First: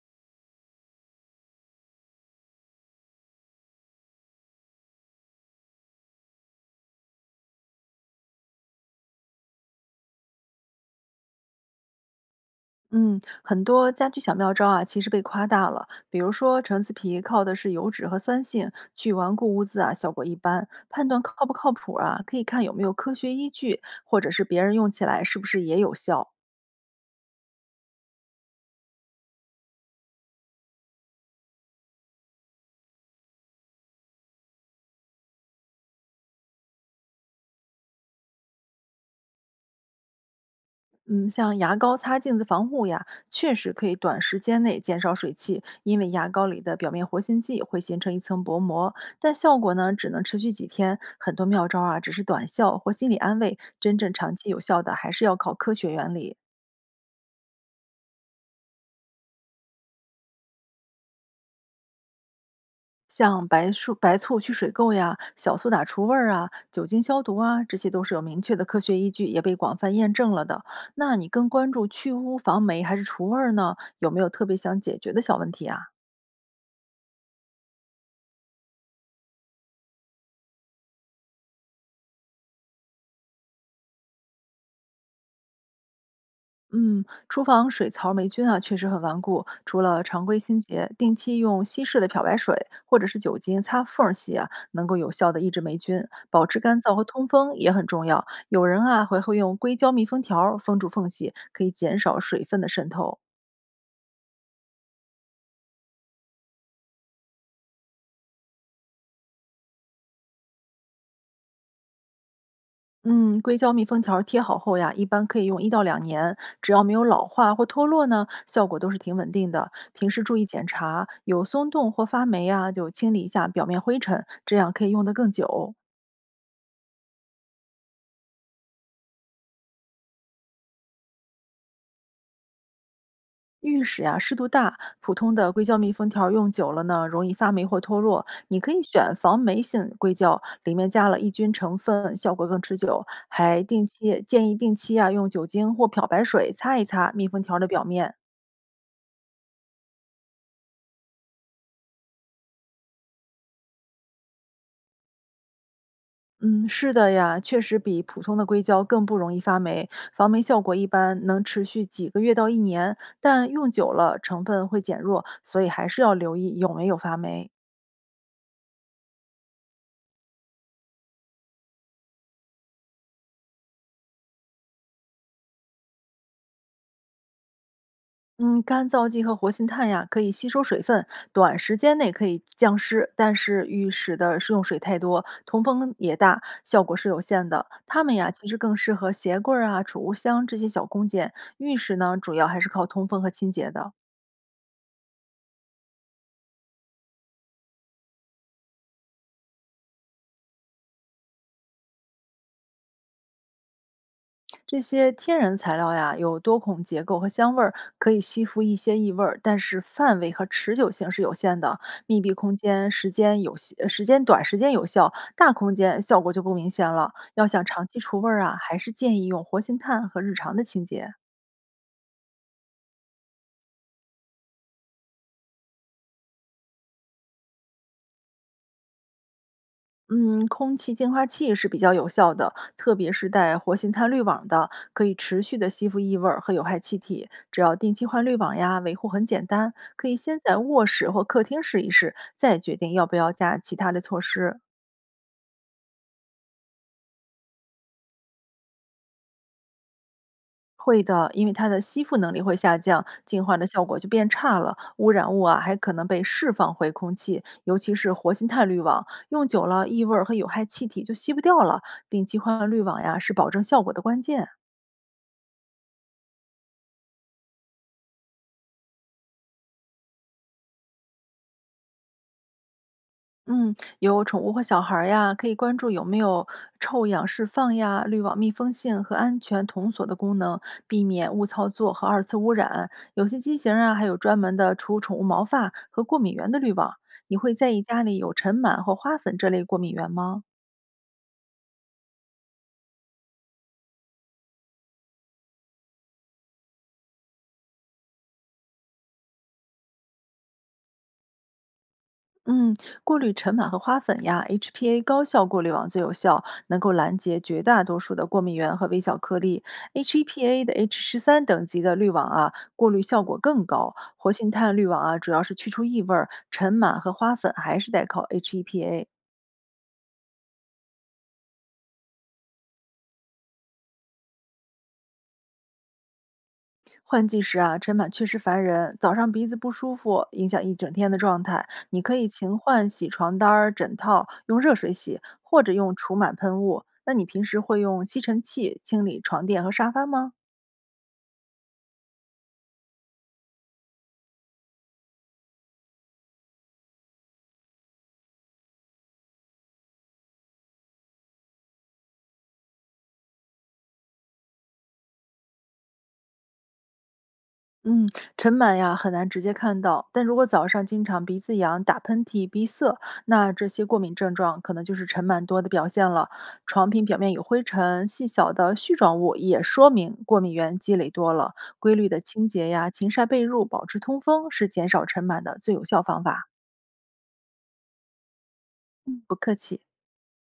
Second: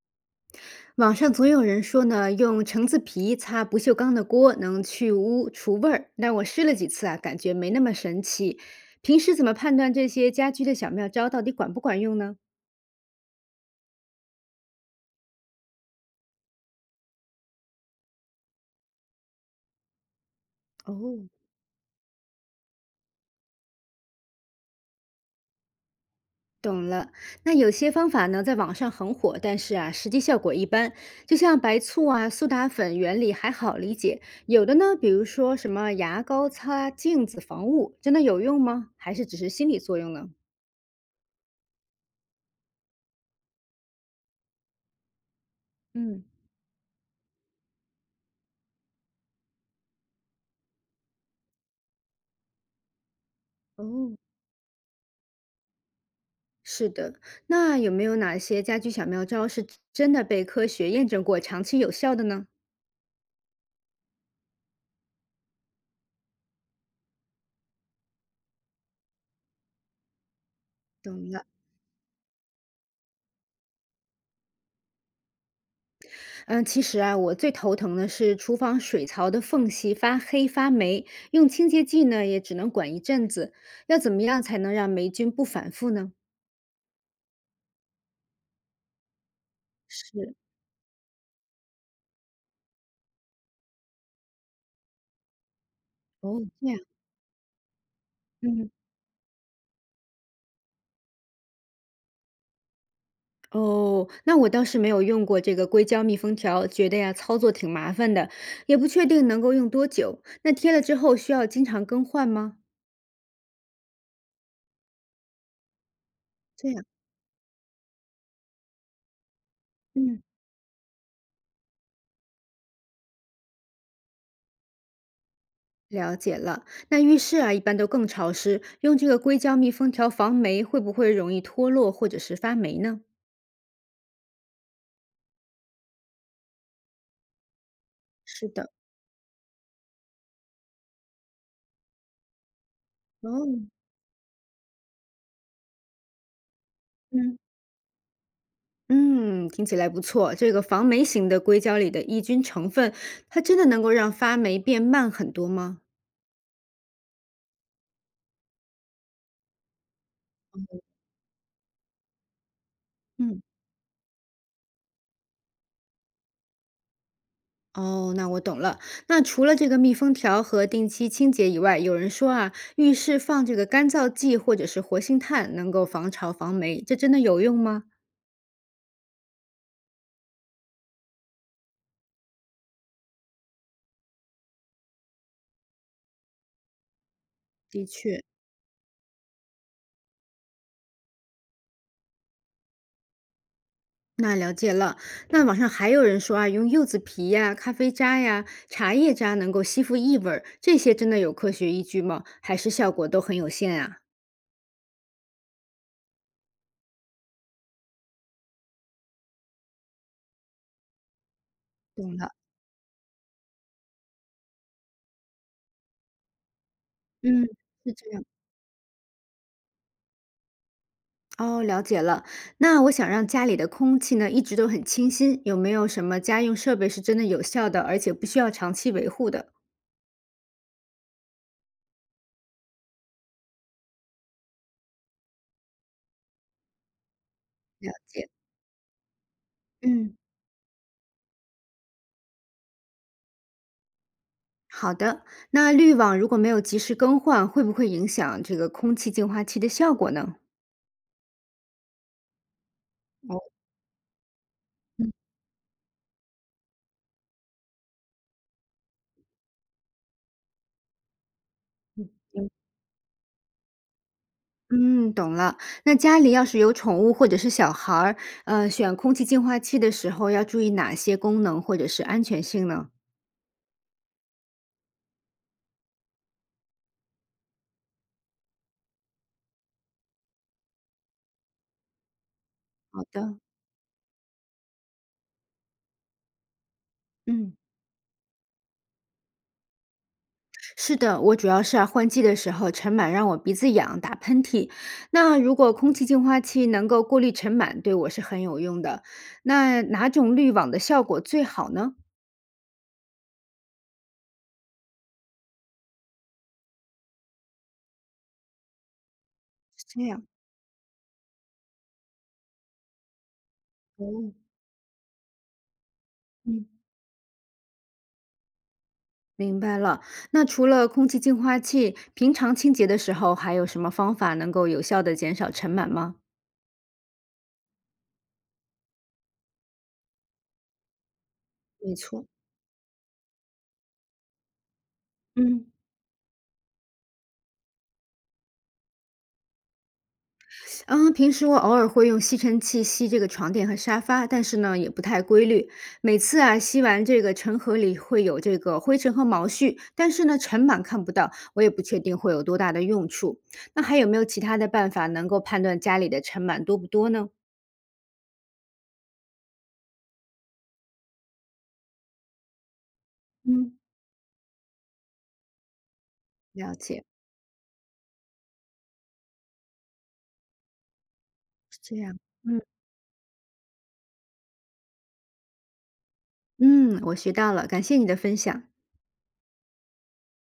网上总有人说呢，用橙子皮擦不锈钢的锅能去污除味儿，但我试了几次啊，感觉没那么神奇。平时怎么判断这些家居的小妙招到底管不管用呢？嗯，很多家居小妙招啊，其实被夸大了。比如说，橙子皮靠的是油脂和酸性，去顽固污渍啊，效果一般。判断哦，靠不靠谱啊，可以看有没有科学依据，或者是别人用起来是不是也有效。懂了。那有些方法呢，在网上很火，但是啊，实际效果一般。就像白醋啊、苏打粉原理还好理解，有的呢，比如说什么牙膏擦镜子防雾，真的有用吗？还是只是心理作用呢？嗯，像牙膏擦镜子防护呀，确实可以短时间内减少水汽，因为嗯，牙膏里的表面活性剂会形成一层薄膜，但效果呢只能持续几天。很多妙招啊，只是短效或心理安慰，真正哦，长期有效的还是要靠科学原理。是的，那有没有哪些家居小妙招是真的被科学验证过长期有效的呢？像白醋、白醋去水垢呀、小苏打除味儿啊、酒精消毒啊，这些都是有明确的科学依据，也被广泛验证了的。那你懂了，更关注去污、防霉还是除味儿呢？有没有特别想解决的小问题啊？嗯，其实啊，我最头疼的是厨房水槽的缝隙发黑发霉，用清洁剂呢也只能管一阵子，要怎么样才能让霉菌不反复呢？嗯，厨房水槽霉菌啊确实很顽固，除了常是，规清洁，定期用稀释的漂白水或者是酒精擦缝儿洗啊，能够有效的抑制霉菌，哦，保持这干样，燥和通风也很重要。有嗯，人啊还会用硅胶密封条儿封住缝隙，可以减少水分的渗透。哦，那我倒是没有用过这个硅胶密封条，觉得呀操作挺麻烦的，也不确定能够用多久。那贴了之后需要经常更换吗？嗯，硅胶密封条儿贴好后呀，一般可以用一到两年，这只要样，没有老化或脱落呢，效果都是挺稳定的。平时嗯。注意检查，有松动或发霉啊，就清理一下表面灰尘，这样可以用得更久。了解了。那浴室啊，一般都更潮湿，用这个硅胶密封条防霉，会不会容易脱落或者是发霉呢？浴室呀，湿度大，普通的硅胶密封条儿用久了呢，容易发霉或脱落。是你可的，以选防霉性硅胶，里面加了抑菌成分，效果更持久。还哦，定期建议定期啊，用酒精或漂白水擦一擦密嗯封条儿的表面。嗯，听起来不错。这个防霉型的硅胶里的抑菌成分，它真的能够让发霉变慢很多吗？嗯，是的呀，确实比普通的硅胶更不容易发霉，防霉效果一般能持续几个月到一年，嗯，但用久了成分会减弱，所以还是要留意有没有发霉。哦，那我懂了。那除了这个密封条和定期清洁以外，有人说啊，浴室放这个干燥剂或者是活性炭能够防潮防霉，这真的有用吗？嗯，干燥剂和活性炭呀，可以吸收水分，短时间内可以降湿，但是浴室的食用水太多，通风也大，效果是有限的。的它们确。呀，其实更适合鞋柜儿啊、储物箱这些小空间，浴室呢，主要还是靠通风和清洁的。那了解了。那网上还有人说啊，用柚子皮呀、咖啡渣呀、茶叶渣能够吸附异味儿，这些真的有科学依据吗？还是效果都很有限啊？这些天然材料呀，有多孔结构和香味儿，可以吸附一些异味儿，但是范围和持久性是有限的。懂密了，闭空间时间有效，时间短，时间有效；大空间效果就不明显了。要嗯，想长是期这除样。味儿啊，还是建议用活性炭和日常的清洁。哦，了解了。那我想让家里的空气呢一直都很清新，有没有什么家用设备是真的有效的，而且不需要长期维护的？嗯，空气净化器是比较有效的，特别是带活性炭滤网的，可以持续的吸附异味儿和有害气体。只要了定期换解。滤网呀，维护很简单，可嗯，以先在卧室或客厅试一试，再决定要不要加其他的措施。好的。那滤网如果没有及时更换，会不会影响这个空气净化器的效果呢？会的，因为它的吸附能力会下降，哦，净化的效果就变差了，污嗯。染物啊还可能被释放回空气，尤其是活性炭滤网，用久了异味儿和有害气体就吸不掉了。定期换滤网呀，是保证效果的关键。嗯，懂了。那家里要是有宠物或者是小孩儿，选空气净化器的时候要注意哪些功能或者是安全性呢？嗯，有宠物或小孩儿呀，可以关注有没有臭氧释放呀、滤网密封性和安全童锁的功能，避免误操作和二次污染。好有的，些机型儿啊，还有专门的除宠物毛发和过敏源的滤网。你会嗯，在意家里有尘螨或花粉这类过敏源吗？是的，我主要是啊，换季的时候尘螨让我鼻子痒，打喷嚏。那如果空气净化器能够过滤尘螨，对我是很有用的。那哪种滤网的效果最好呢？嗯，过滤尘螨和花粉呀，HPA 高效过滤网最有效，能够拦截绝大多数的过敏原和微小颗粒。是这样，HEPA 的 H13等级的滤网啊，过滤效果更高。活哦，性炭滤网啊，主要是去除异味儿，嗯，尘螨和花粉还是得靠 HEPA。明白了。那除了空气净化器，平常清洁的时候还有什么方法能够有效的减少尘螨吗？换季时啊，尘螨确实烦人，早上鼻子不舒服，影响一整天的状态。没你可错，以勤换洗床单儿、枕套，用热水洗，或嗯，者用除螨喷雾。那你平时会用吸尘器清理床垫和沙发吗？啊，平时我偶尔会用吸尘器吸这个床垫和沙发，但是呢，也不太规律。每次啊，吸完这个尘盒里会有这个灰尘和毛絮，但是呢，尘螨看不到，我也不确定会有多大的用处。那还有没有其他的办法能够判断家里的尘螨多不多呢？嗯，尘螨呀很难直接看到，但如果早上经常鼻子痒、打喷嚏、鼻塞，那这嗯，些过敏症状可能就是尘螨多的表现了。了床解，品表面有灰尘、细小的絮状物，也说明过敏源积累多了。是规这律样。的清嗯洁呀、勤晒被褥、保持通风是减少尘螨的最有效方法。嗯，我学到了，感谢你的分享。嗯，不客气。